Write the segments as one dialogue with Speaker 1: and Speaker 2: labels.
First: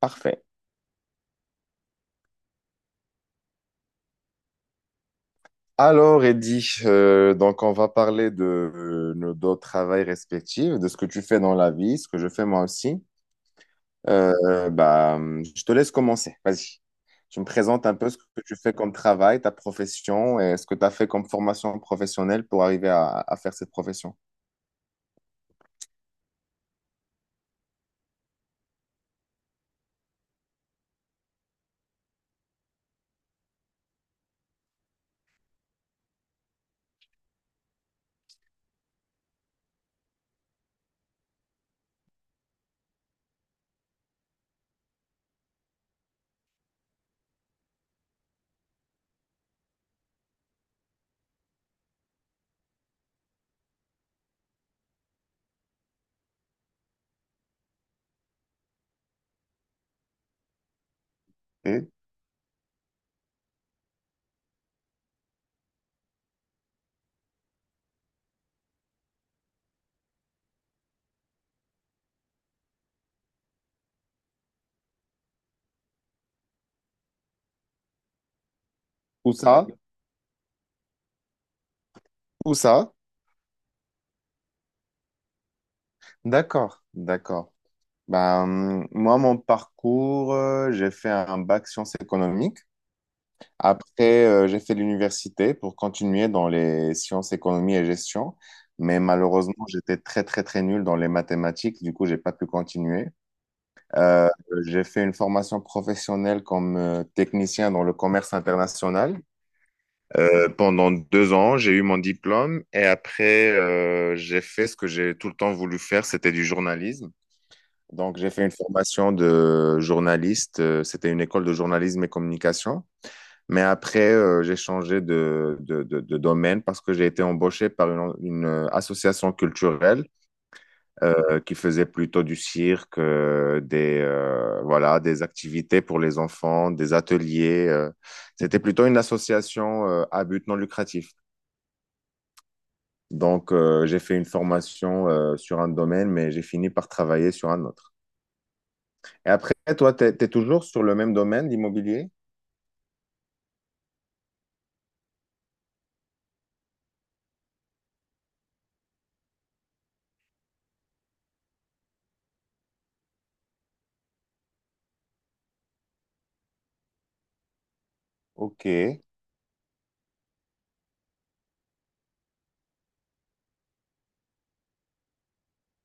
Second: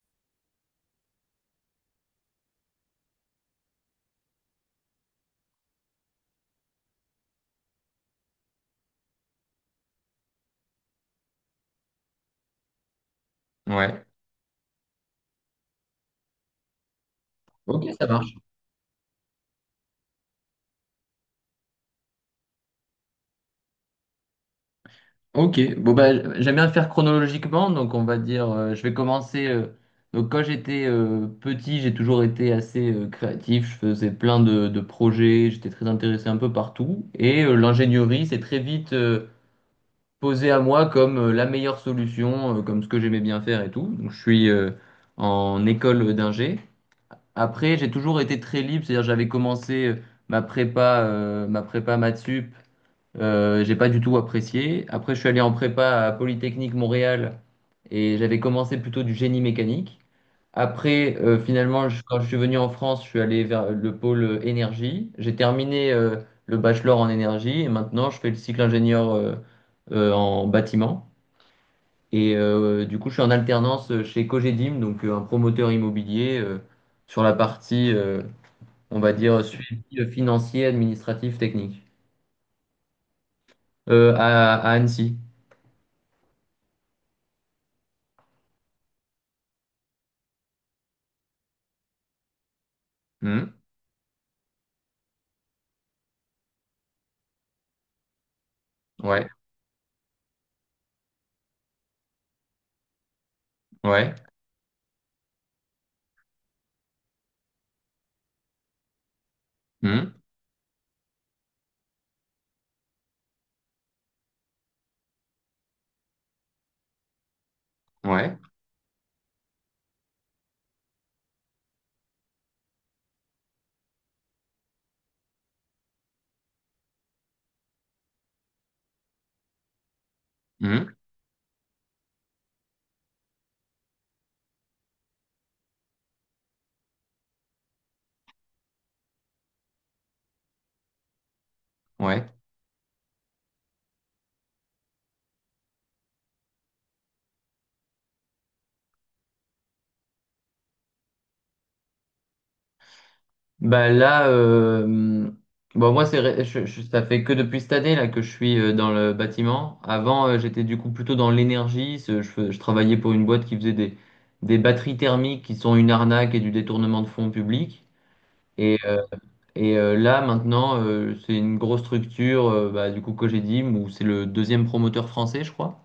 Speaker 1: Parfait. Alors, Eddy, donc on va parler de nos deux travails respectifs, de ce que tu fais dans la vie, ce que je fais moi aussi.
Speaker 2: Ouais.
Speaker 1: Bah, je te laisse commencer. Vas-y. Tu me
Speaker 2: Ok,
Speaker 1: présentes un
Speaker 2: ça
Speaker 1: peu ce que
Speaker 2: marche.
Speaker 1: tu fais comme travail, ta profession et ce que tu as fait comme formation professionnelle pour arriver à faire cette profession.
Speaker 2: Ok. Bon, bah, j'aime bien le faire chronologiquement. Donc, on va dire, je vais commencer. Donc, quand j'étais petit, j'ai toujours été assez créatif. Je faisais plein de projets. J'étais très intéressé un peu partout. Et l'ingénierie s'est très vite posée à moi comme la meilleure solution, comme ce que j'aimais bien faire et tout. Donc, je suis en école d'ingé. Après, j'ai toujours été très libre. C'est-à-dire, j'avais commencé ma prépa maths sup. J'ai pas du tout apprécié. Après, je suis allé en prépa à Polytechnique Montréal et j'avais commencé plutôt du génie mécanique. Après,
Speaker 1: Et
Speaker 2: finalement, quand je suis venu en France, je suis allé vers le pôle énergie. J'ai terminé le bachelor en énergie et maintenant je fais le cycle ingénieur en bâtiment. Et du coup, je suis en alternance chez Cogedim, donc un promoteur immobilier sur la partie, on va
Speaker 1: où
Speaker 2: dire,
Speaker 1: ça?
Speaker 2: suivi financier, administratif, technique.
Speaker 1: Où ça?
Speaker 2: À Annecy.
Speaker 1: D'accord, d'accord. Bah, moi, mon parcours, j'ai fait un bac sciences économiques. Après, j'ai fait l'université pour continuer dans les sciences, économie et gestion, mais
Speaker 2: Ouais,
Speaker 1: malheureusement, j'étais très, très, très nul dans les mathématiques, du coup, j'ai pas pu continuer.
Speaker 2: ouais,
Speaker 1: Euh, j'ai fait une formation professionnelle comme technicien dans le commerce international.
Speaker 2: hmm,
Speaker 1: Pendant 2 ans, j'ai eu mon diplôme et après, j'ai fait ce que j'ai tout le temps voulu faire, c'était du journalisme. Donc, j'ai
Speaker 2: ouais,
Speaker 1: fait une formation de journaliste, c'était une école de journalisme et communication. Mais après, j'ai changé de domaine parce que j'ai été embauché par une, association culturelle
Speaker 2: hmm,
Speaker 1: qui faisait plutôt du cirque, voilà, des activités pour les enfants, des ateliers. C'était plutôt une association à but non lucratif.
Speaker 2: ouais.
Speaker 1: Donc, j'ai fait une formation sur un domaine, mais j'ai fini par travailler sur un autre. Et après, toi, tu es toujours sur le même domaine, l'immobilier?
Speaker 2: Bah là, bon moi, c'est, ré- je- ça fait que depuis cette année là que je suis dans le bâtiment. Avant j'étais du coup plutôt dans l'énergie. Je travaillais pour une boîte qui faisait des batteries thermiques qui sont une arnaque et du détournement de fonds publics.
Speaker 1: Ok.
Speaker 2: Et, euh, là maintenant c'est une grosse structure, du coup Cogedim, où c'est le deuxième promoteur français je crois.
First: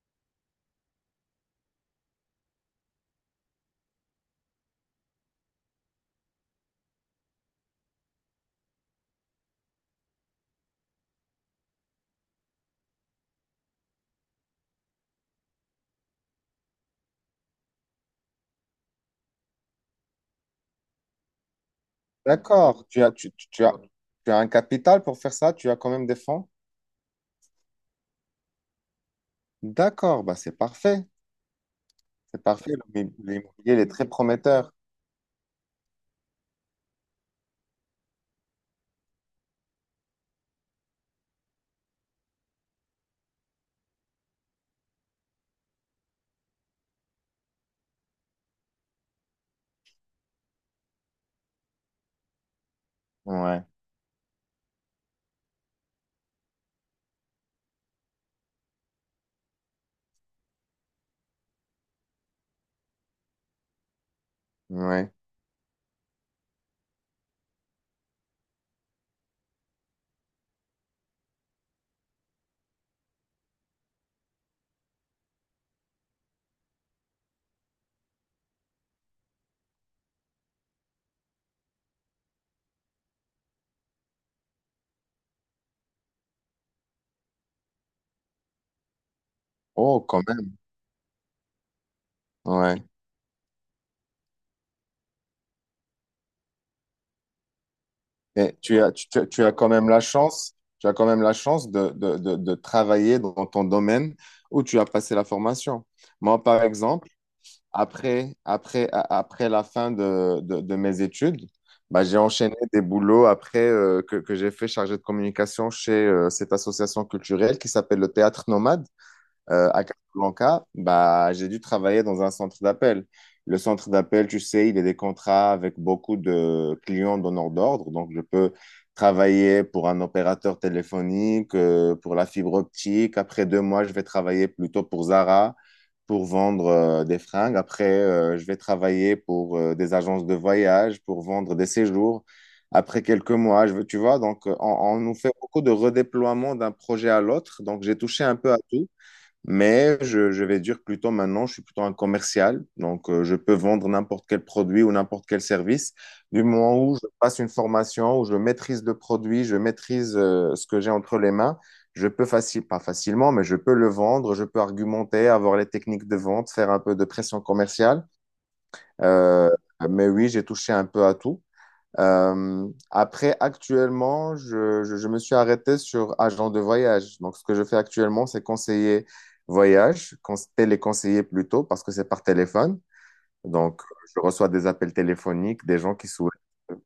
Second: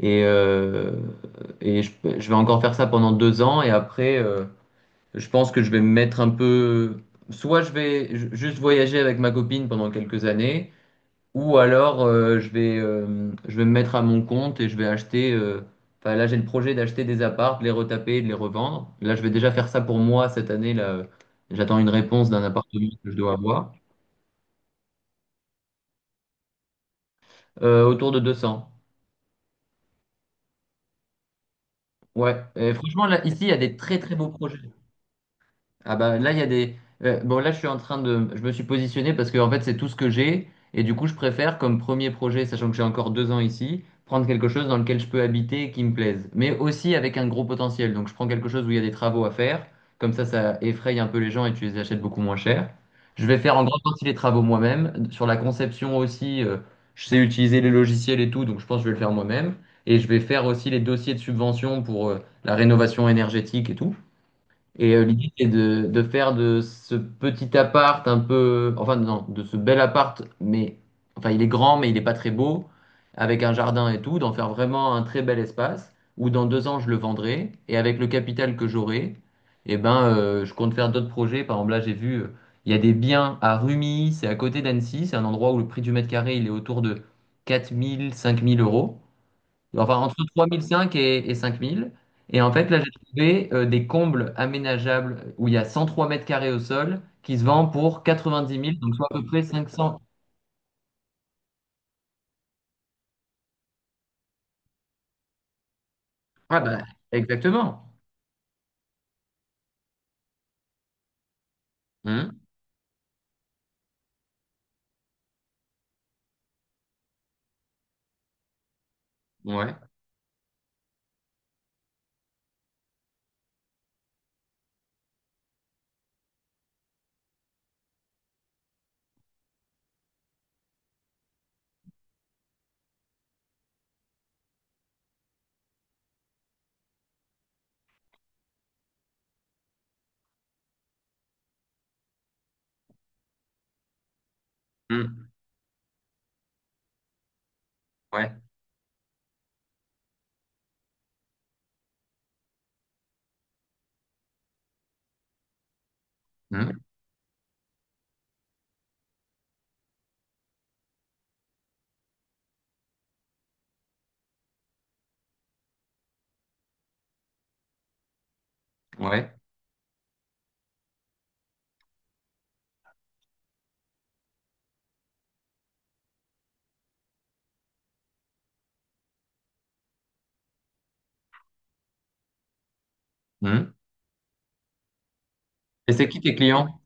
Speaker 2: Et, euh, et je vais encore faire ça pendant 2 ans et après. Je pense que je vais me mettre un peu. Soit je vais juste voyager avec ma copine pendant quelques années, ou alors je vais me mettre à mon compte et je vais acheter. Enfin, là, j'ai le projet d'acheter des apparts, de les retaper, et de les revendre. Là, je vais déjà faire ça pour moi cette année. Là, j'attends une réponse d'un
Speaker 1: D'accord,
Speaker 2: appartement que je dois avoir.
Speaker 1: tu as un capital pour faire ça, tu as quand même des fonds.
Speaker 2: Autour de 200.
Speaker 1: D'accord, bah c'est parfait,
Speaker 2: Ouais.
Speaker 1: c'est
Speaker 2: Et
Speaker 1: parfait.
Speaker 2: franchement,
Speaker 1: L'immo-
Speaker 2: là, ici, il
Speaker 1: L'immobilier,
Speaker 2: y a des
Speaker 1: il est
Speaker 2: très
Speaker 1: très
Speaker 2: très beaux projets.
Speaker 1: prometteur.
Speaker 2: Ah bah là il y a des bon là, je me suis positionné, parce que en fait c'est tout ce que j'ai, et du coup je préfère, comme premier projet, sachant que j'ai encore 2 ans ici, prendre quelque chose dans lequel je peux habiter et qui me plaise, mais aussi avec un gros potentiel. Donc je prends quelque chose où il y a des travaux à faire, comme ça ça effraie un peu les gens et tu les achètes beaucoup moins cher. Je vais faire en
Speaker 1: Ouais,
Speaker 2: grande partie les travaux moi-même, sur la conception aussi, je sais utiliser les logiciels et tout, donc je pense que je vais le faire moi-même. Et je vais faire aussi les dossiers de subvention pour la rénovation énergétique et tout. Et
Speaker 1: ouais.
Speaker 2: l'idée, c'est de faire de ce petit appart un peu, enfin non, de ce bel appart, mais enfin il est grand, mais il n'est pas très beau, avec un jardin et tout, d'en faire vraiment un très bel espace, où dans 2 ans je le vendrai, et avec le capital que j'aurai, eh ben je compte faire d'autres projets. Par exemple, là j'ai vu, il y a des biens à Rumi, c'est à côté d'Annecy, c'est un endroit où le prix du mètre carré il est autour de 4000 5000 euros. Enfin,
Speaker 1: Oh,
Speaker 2: entre
Speaker 1: quand même,
Speaker 2: 3005 et 5000. Et en fait, là,
Speaker 1: ouais.
Speaker 2: j'ai trouvé des combles aménageables où il y a 103 mètres carrés au sol qui se vend pour
Speaker 1: Et
Speaker 2: 90 000,
Speaker 1: tu as,
Speaker 2: donc soit
Speaker 1: tu,
Speaker 2: à peu
Speaker 1: tu-
Speaker 2: près
Speaker 1: tu as quand même
Speaker 2: 500.
Speaker 1: la chance, tu as quand même la chance de travailler dans ton domaine où tu as passé la formation. Moi,
Speaker 2: Ah
Speaker 1: par
Speaker 2: bah,
Speaker 1: exemple,
Speaker 2: exactement.
Speaker 1: après la fin de mes études, bah, j'ai
Speaker 2: Hum,
Speaker 1: enchaîné des boulots après que j'ai fait chargé de communication chez cette association culturelle qui s'appelle le Théâtre Nomade,
Speaker 2: ouais.
Speaker 1: à Casablanca, bah, j'ai dû travailler dans un centre d'appel. Le centre d'appel, tu sais, il y a des contrats avec beaucoup de clients donneurs d'ordre. Donc, je peux travailler pour un opérateur téléphonique, pour la fibre optique. Après 2 mois, je vais travailler plutôt pour Zara pour vendre des fringues. Après, je vais travailler pour des agences de voyage, pour vendre des séjours. Après quelques mois, je veux, tu vois, donc on nous fait
Speaker 2: Hum,
Speaker 1: beaucoup de redéploiement d'un projet à l'autre. Donc, j'ai touché
Speaker 2: ouais.
Speaker 1: un peu à tout. Mais je vais dire plutôt maintenant, je suis plutôt un commercial, donc je peux vendre n'importe quel produit ou n'importe quel service. Du moment
Speaker 2: Hum,
Speaker 1: où je passe une formation, où je maîtrise le produit, je maîtrise ce que j'ai entre les mains, je peux facile, pas facilement, mais je peux le vendre, je peux argumenter, avoir les techniques de vente, faire un peu de pression commerciale.
Speaker 2: ouais.
Speaker 1: Euh, mais oui, j'ai touché un peu à tout. Après, actuellement, je me suis arrêté sur agent de voyage. Donc, ce que je fais actuellement, c'est conseiller voyage, téléconseiller plutôt, parce que c'est par téléphone.
Speaker 2: Hum.
Speaker 1: Donc, je reçois des appels téléphoniques, des
Speaker 2: Et
Speaker 1: gens
Speaker 2: c'est
Speaker 1: qui
Speaker 2: qui
Speaker 1: souhaitent.
Speaker 2: tes clients?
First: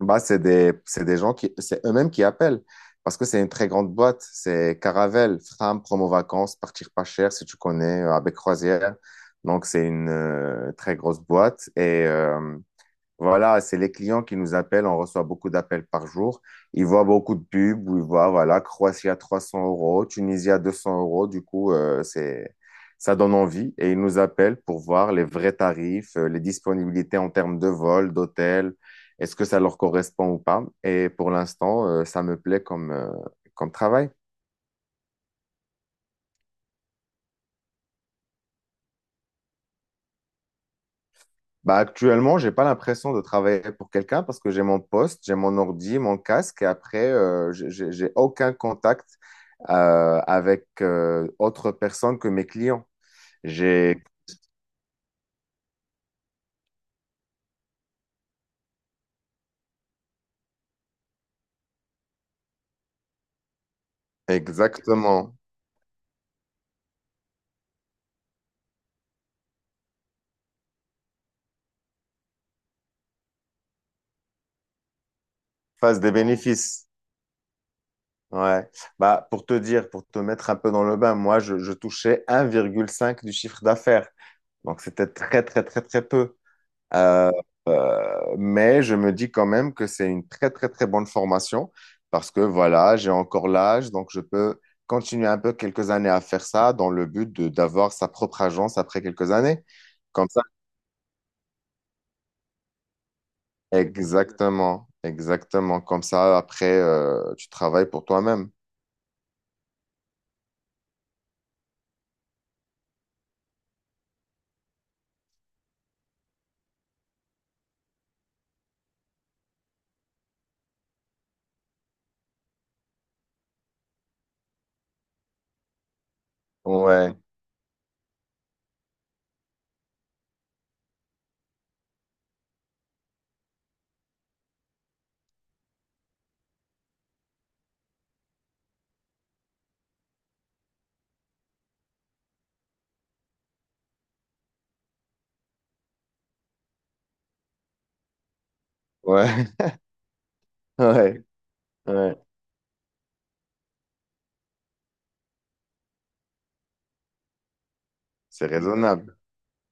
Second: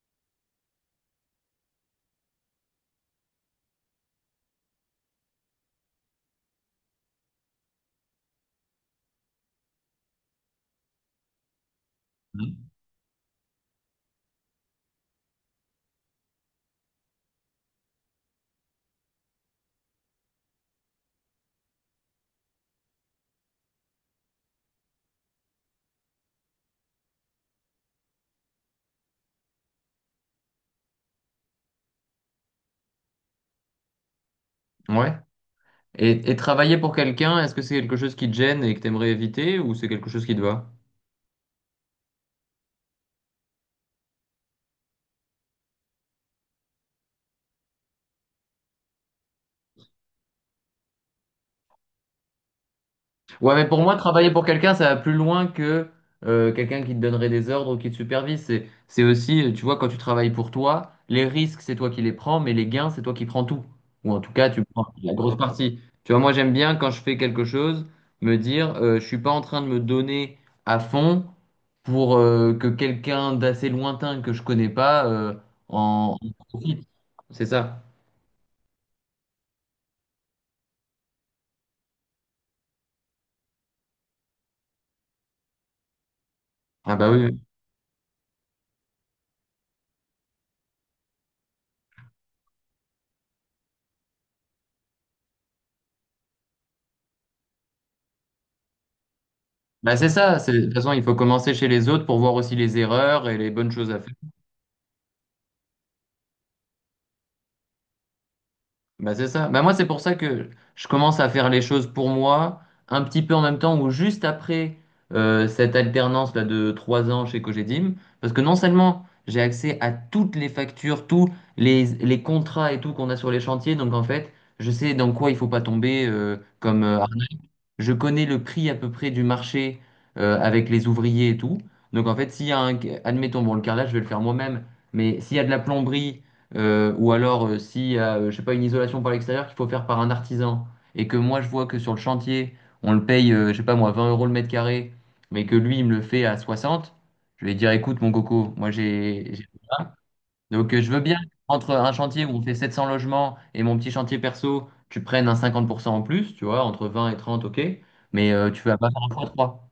Speaker 1: Bah, c'est des gens qui, c'est eux-mêmes qui appellent, parce que c'est une très grande boîte. C'est Caravelle, Fram, Promo Vacances, Partir pas cher, si tu connais, avec Croisière. Donc, c'est une très grosse boîte. Et,
Speaker 2: Hum,
Speaker 1: voilà, c'est les clients qui nous appellent. On reçoit beaucoup d'appels par jour. Ils voient beaucoup de pubs où ils voient, voilà, Croatie à 300 euros, Tunisie à 200 euros. Du coup, ça donne envie et ils nous appellent pour voir les vrais tarifs, les disponibilités en termes de vol, d'hôtel. Est-ce que ça leur correspond ou pas? Et pour l'instant, ça me plaît comme travail.
Speaker 2: ouais. Et travailler pour quelqu'un, est-ce que c'est quelque chose qui te gêne et que tu aimerais éviter, ou c'est quelque chose qui te va?
Speaker 1: Bah, actuellement, j'ai pas l'impression de travailler pour quelqu'un parce que j'ai mon poste, j'ai mon ordi, mon casque et après, j'ai aucun contact avec autre personne que mes clients.
Speaker 2: Ouais, mais pour moi,
Speaker 1: J'ai
Speaker 2: travailler pour quelqu'un, ça va plus loin que quelqu'un qui te donnerait des ordres ou qui te supervise. C'est, c'est aussi, tu vois, quand tu travailles pour toi, les risques, c'est toi qui les prends, mais les gains, c'est toi qui prends tout. Ou en tout cas, tu prends la
Speaker 1: exactement
Speaker 2: grosse partie. Tu vois, moi, j'aime bien, quand je fais quelque chose, me dire, je suis pas en train de me donner à fond pour que quelqu'un d'assez lointain que je connais pas
Speaker 1: face des
Speaker 2: en
Speaker 1: bénéfices.
Speaker 2: profite. C'est ça.
Speaker 1: Ouais. Bah, pour te dire, pour te mettre un peu dans le bain, moi, je touchais 1,5 du chiffre d'affaires. Donc, c'était très, très, très, très peu.
Speaker 2: Ah bah oui.
Speaker 1: Euh,
Speaker 2: Oui.
Speaker 1: mais je me dis quand même que c'est une très, très, très bonne formation parce que voilà, j'ai encore l'âge, donc je peux continuer un peu quelques années à faire ça dans le but de d'avoir sa propre agence après quelques années.
Speaker 2: Bah c'est
Speaker 1: Comme
Speaker 2: ça.
Speaker 1: ça,
Speaker 2: De toute façon, il faut commencer chez les autres pour voir aussi les erreurs et les bonnes choses à faire.
Speaker 1: exactement, exactement. Comme ça, après, tu travailles pour toi-même.
Speaker 2: Bah c'est ça. Bah moi, c'est pour ça que je commence à faire les choses pour moi, un petit peu en même temps ou juste après cette alternance là de 3 ans chez Cogedim, parce que non seulement j'ai accès à toutes les factures, tous les contrats et tout qu'on a sur les chantiers, donc en fait, je sais dans quoi il faut pas tomber comme
Speaker 1: Ouais,
Speaker 2: je connais le prix à peu près du marché avec les ouvriers et tout. Donc en fait, s'il y a un, admettons, bon, le carrelage, je vais le faire moi-même, mais s'il y a de la plomberie, ou alors s'il y a, je sais pas, une isolation par l'extérieur qu'il faut faire par un artisan, et que moi je vois que sur le chantier, on le paye, je sais pas moi, 20 euros le mètre carré, mais que lui, il me le fait à 60, je vais dire, écoute, mon coco, moi j'ai,
Speaker 1: ouais,
Speaker 2: donc, je veux bien,
Speaker 1: ouais,
Speaker 2: entre un
Speaker 1: ouais.
Speaker 2: chantier où on fait 700 logements et mon petit chantier perso, tu prennes un 50% en plus, tu vois, entre 20 et 30, ok, mais
Speaker 1: C'est
Speaker 2: tu vas pas faire un
Speaker 1: raisonnable.
Speaker 2: fois 3.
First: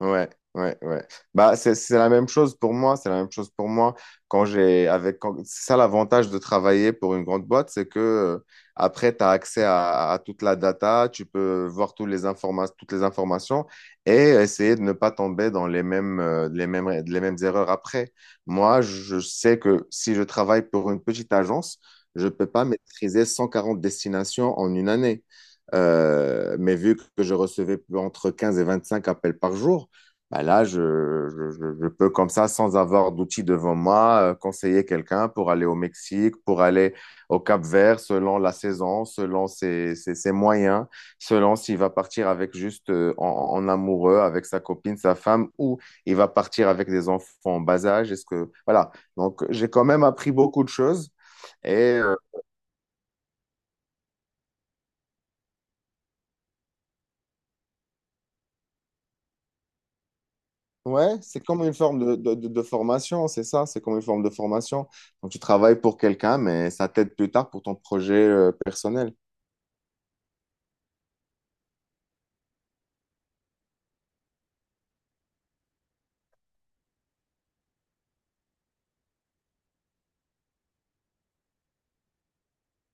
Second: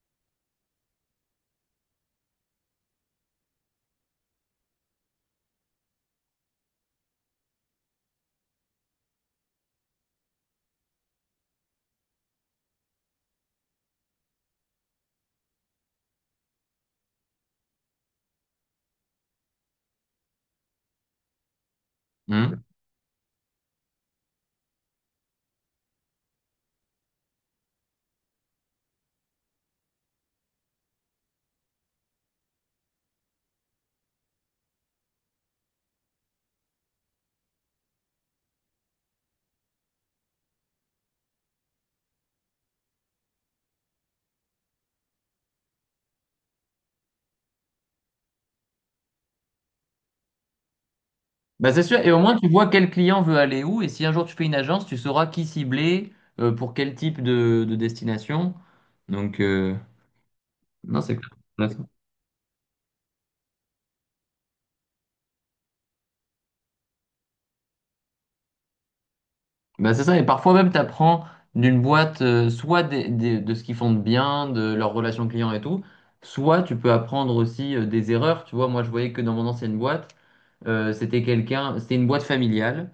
Speaker 1: Ouais, ouais, ouais. Bah, c'est la même chose pour moi. C'est la même chose pour moi. Quand j'ai, avec, quand- c'est ça l'avantage de travailler pour une grande boîte, c'est que après, tu as accès à toute la data, tu peux voir toutes les informations et essayer de ne pas tomber dans les mêmes erreurs après. Moi, je sais que si je travaille pour une petite agence, je peux pas maîtriser 140 destinations en une année. Mais vu que je recevais entre 15 et 25 appels par jour, bah là, je peux comme ça, sans avoir d'outils devant moi, conseiller quelqu'un pour aller au Mexique, pour aller au Cap-Vert, selon la saison, selon ses moyens, selon s'il va partir avec juste en amoureux, avec sa copine, sa femme, ou il va partir avec des enfants en bas âge. Voilà. Donc, j'ai quand même appris beaucoup de choses.
Speaker 2: Bah,
Speaker 1: Et
Speaker 2: c'est sûr, et au moins tu vois quel client veut aller où, et si un jour tu fais une agence, tu sauras qui cibler, pour quel type de destination. Donc, non, c'est
Speaker 1: ouais, c'est comme une
Speaker 2: clair.
Speaker 1: forme de formation, c'est ça, c'est comme une forme de formation. Donc tu travailles pour quelqu'un, mais ça t'aide plus tard pour ton projet personnel.
Speaker 2: Bah c'est ça, et parfois même tu apprends d'une boîte, soit de ce qu'ils font de bien, de leurs relations clients et tout, soit tu peux apprendre aussi des erreurs. Tu vois, moi je voyais que dans mon ancienne boîte, c'était une boîte familiale,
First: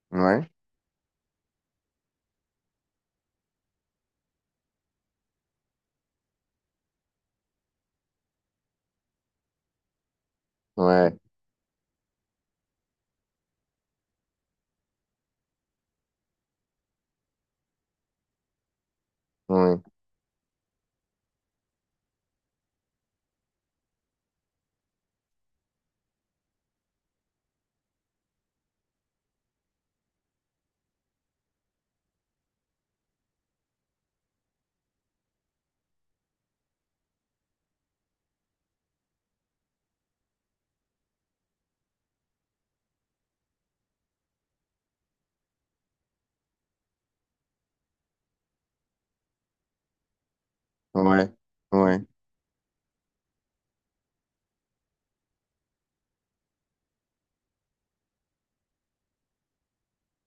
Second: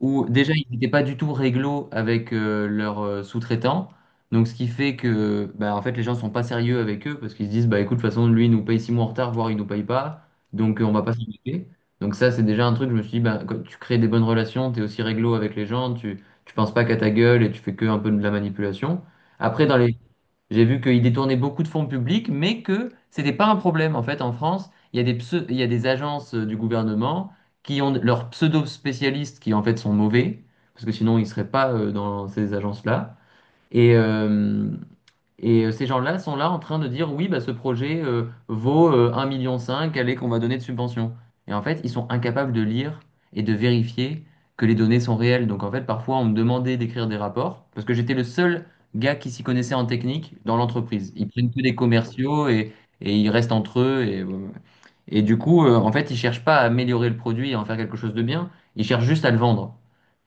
Speaker 2: où
Speaker 1: Ouais,
Speaker 2: déjà ils n'étaient pas du tout réglo avec leurs sous-traitants. Donc ce qui fait que bah, en fait les gens sont pas sérieux avec eux parce qu'ils se disent bah écoute, de toute façon lui il nous paye 6 mois en retard, voire il nous paye pas, donc on va pas
Speaker 1: ouais,
Speaker 2: s'embêter. Donc ça c'est déjà un truc, je me suis dit bah, quand tu crées des bonnes relations, tu es aussi réglo avec les gens, tu penses pas qu'à ta gueule et tu fais que un peu de la manipulation. Après dans
Speaker 1: ouais,
Speaker 2: les j'ai vu qu'ils détournaient beaucoup de fonds publics, mais que c'était pas un problème. En fait, en France, il y a des agences du gouvernement qui ont leurs pseudo-spécialistes qui en fait sont mauvais, parce que sinon ils seraient pas dans ces agences-là. Et, euh, ces gens-là sont là en train de dire oui, bah, ce projet vaut 1,5 million, cinq, allez, qu'on va donner de subvention. Et en fait, ils sont incapables de lire et de vérifier que les données sont réelles. Donc en fait, parfois, on me demandait d'écrire des rapports parce que j'étais le seul gars qui s'y connaissait en technique dans l'entreprise. Ils
Speaker 1: ouais,
Speaker 2: prennent que des
Speaker 1: ouais.
Speaker 2: commerciaux, et ils restent entre eux. Et, voilà. Et du coup, en fait, ils cherchent pas à améliorer le produit et en faire quelque chose de bien, ils cherchent juste à le vendre.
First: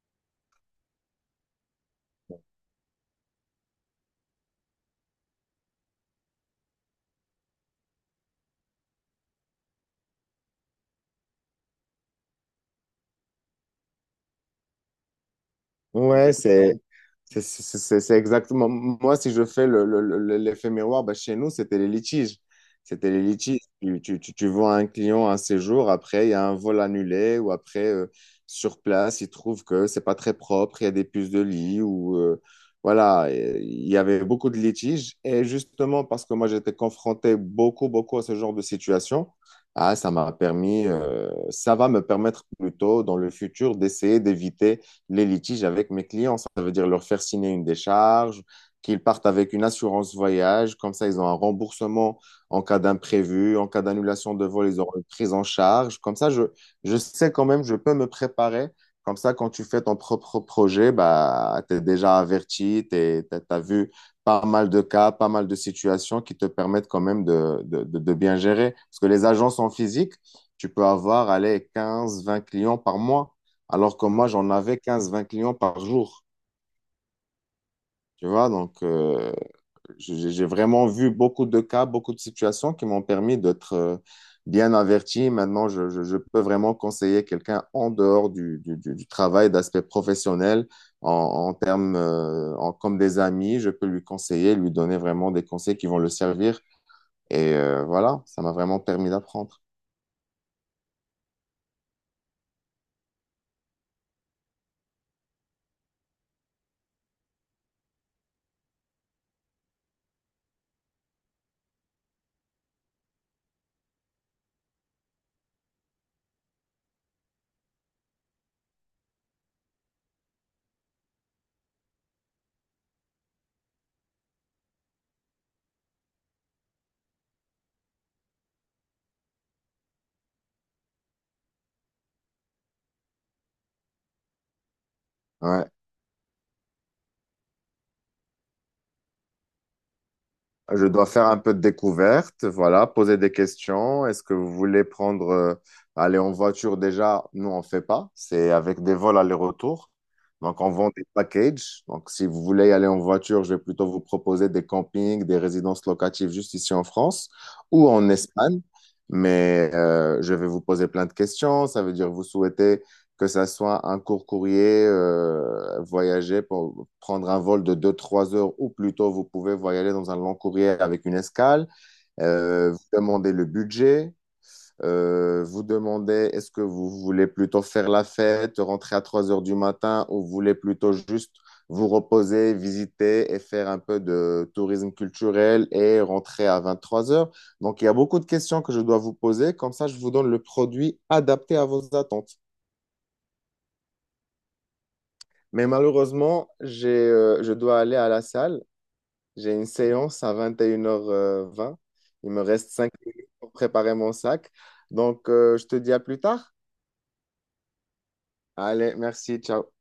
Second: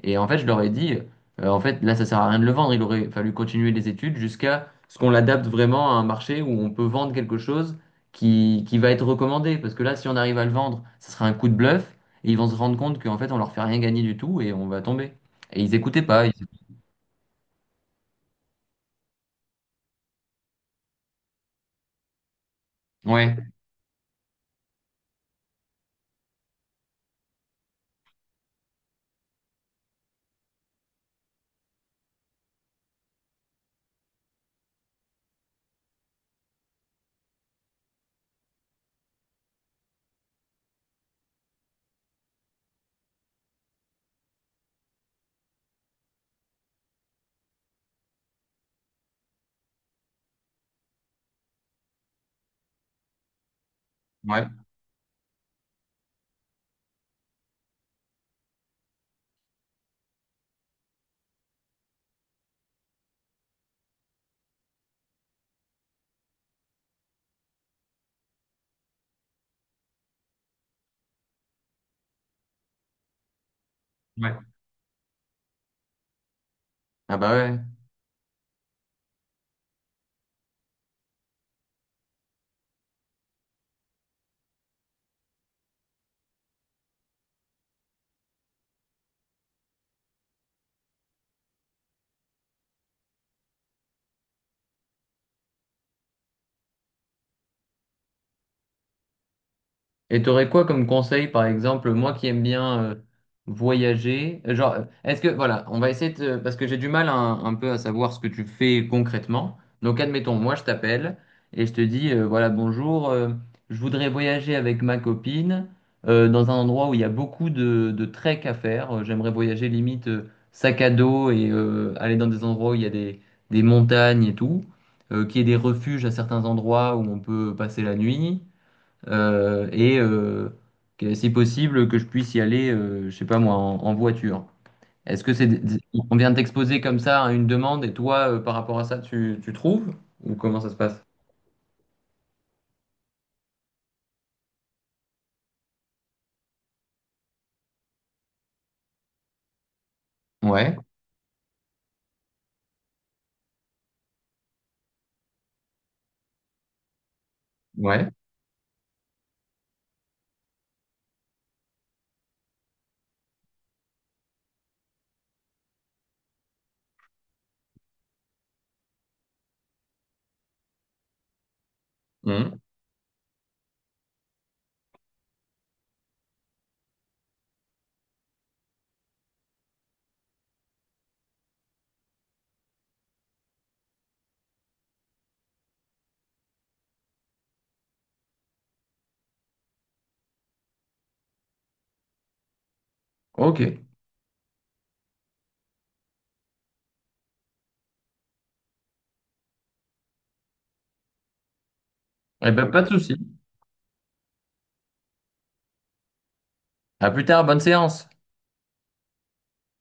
Speaker 2: Et en fait, je leur ai dit, en fait, là, ça sert à rien de le vendre, il aurait fallu continuer les études jusqu'à ce qu'on l'adapte vraiment à un marché où on peut vendre quelque chose qui va être recommandé. Parce que là, si on arrive à le vendre, ça sera un coup de bluff, et ils vont se rendre compte qu'en fait, on leur fait rien gagner du tout et on va tomber. Et ils écoutaient pas.
Speaker 1: Ouais, c'est exactement. Moi, si je fais l'effet miroir, bah, chez nous, c'était les litiges. C'était les
Speaker 2: Ouais,
Speaker 1: litiges. Tu vois un client un séjour, après, il y a un vol annulé, ou après, sur place, il trouve que c'est pas très propre, il y a des puces de lit, ou voilà. Et il y avait beaucoup de litiges. Et justement, parce que moi, j'étais confronté beaucoup, beaucoup à ce genre de situation, ah, ça m'a permis, ça va me permettre plutôt dans le futur d'essayer d'éviter les litiges avec mes clients. Ça veut dire leur faire signer une décharge, qu'ils partent avec une assurance voyage. Comme ça, ils ont un remboursement en cas d'imprévu, en cas d'annulation de
Speaker 2: ouais,
Speaker 1: vol, ils auront une prise en charge. Comme ça, je sais quand même, je peux me préparer. Comme ça, quand tu fais ton propre projet, bah, tu es déjà averti, tu as vu pas mal de cas, pas mal de situations qui te permettent quand même de bien gérer. Parce que les agences en physique, tu peux avoir, allez, 15 20 clients par mois. Alors que moi,
Speaker 2: ouais.
Speaker 1: j'en avais 15, 20 clients par jour.
Speaker 2: Ah bah ouais.
Speaker 1: Tu vois, donc j'ai vraiment vu beaucoup de cas, beaucoup de situations qui m'ont permis d'être bien averti. Maintenant, je peux vraiment conseiller quelqu'un en dehors du travail, d'aspect professionnel, en termes comme des amis. Je peux lui conseiller, lui donner vraiment des conseils qui vont le servir. Et voilà, ça m'a vraiment permis d'apprendre.
Speaker 2: Et t'aurais quoi comme conseil, par exemple, moi qui aime bien voyager, genre, est-ce que, voilà, on va essayer de, parce que j'ai du mal un peu à savoir ce que tu fais concrètement. Donc, admettons, moi, je t'appelle et je te dis, voilà, bonjour, je voudrais voyager avec ma copine dans un endroit où il y a beaucoup de trek à faire. J'aimerais voyager limite sac à dos et aller dans des endroits où il y a des montagnes et tout, qu'il y ait des refuges à certains endroits où on peut passer la nuit, euh, et euh, si possible que je puisse y aller, je sais pas moi, en voiture. Est-ce que
Speaker 1: Ouais.
Speaker 2: on vient de t'exposer comme ça à une demande, et toi, par rapport à ça, tu trouves? Ou comment ça se
Speaker 1: Je
Speaker 2: passe?
Speaker 1: dois faire un peu de découverte, voilà, poser des questions. Est-ce que vous voulez aller en voiture déjà? Nous, on fait pas. C'est avec des vols aller-retour. Donc, on
Speaker 2: Ouais,
Speaker 1: vend des packages. Donc, si vous voulez aller en voiture, je vais plutôt vous proposer des campings, des résidences locatives juste ici en France ou
Speaker 2: ouais.
Speaker 1: en Espagne. Mais je vais vous poser plein de questions. Ça veut dire vous souhaitez que ça soit un court courrier voyager pour prendre un vol de 2 trois heures ou plutôt vous pouvez voyager dans un long courrier avec une escale,
Speaker 2: Mmh.
Speaker 1: vous demandez le budget, vous demandez est-ce que vous voulez plutôt faire la fête, rentrer à 3 heures du matin ou vous voulez plutôt juste vous reposer, visiter et faire un peu de tourisme culturel et rentrer à 23 heures. Donc il y a beaucoup de questions que je dois vous poser, comme ça je vous donne le produit adapté à vos attentes.
Speaker 2: Ok. Eh
Speaker 1: Mais malheureusement, je dois aller à la salle. J'ai une séance à 21h20. Il me reste
Speaker 2: ben, pas de
Speaker 1: 5
Speaker 2: souci.
Speaker 1: minutes pour préparer mon sac. Donc, je te dis à plus tard.
Speaker 2: À plus tard, bonne séance.
Speaker 1: Allez, merci, ciao.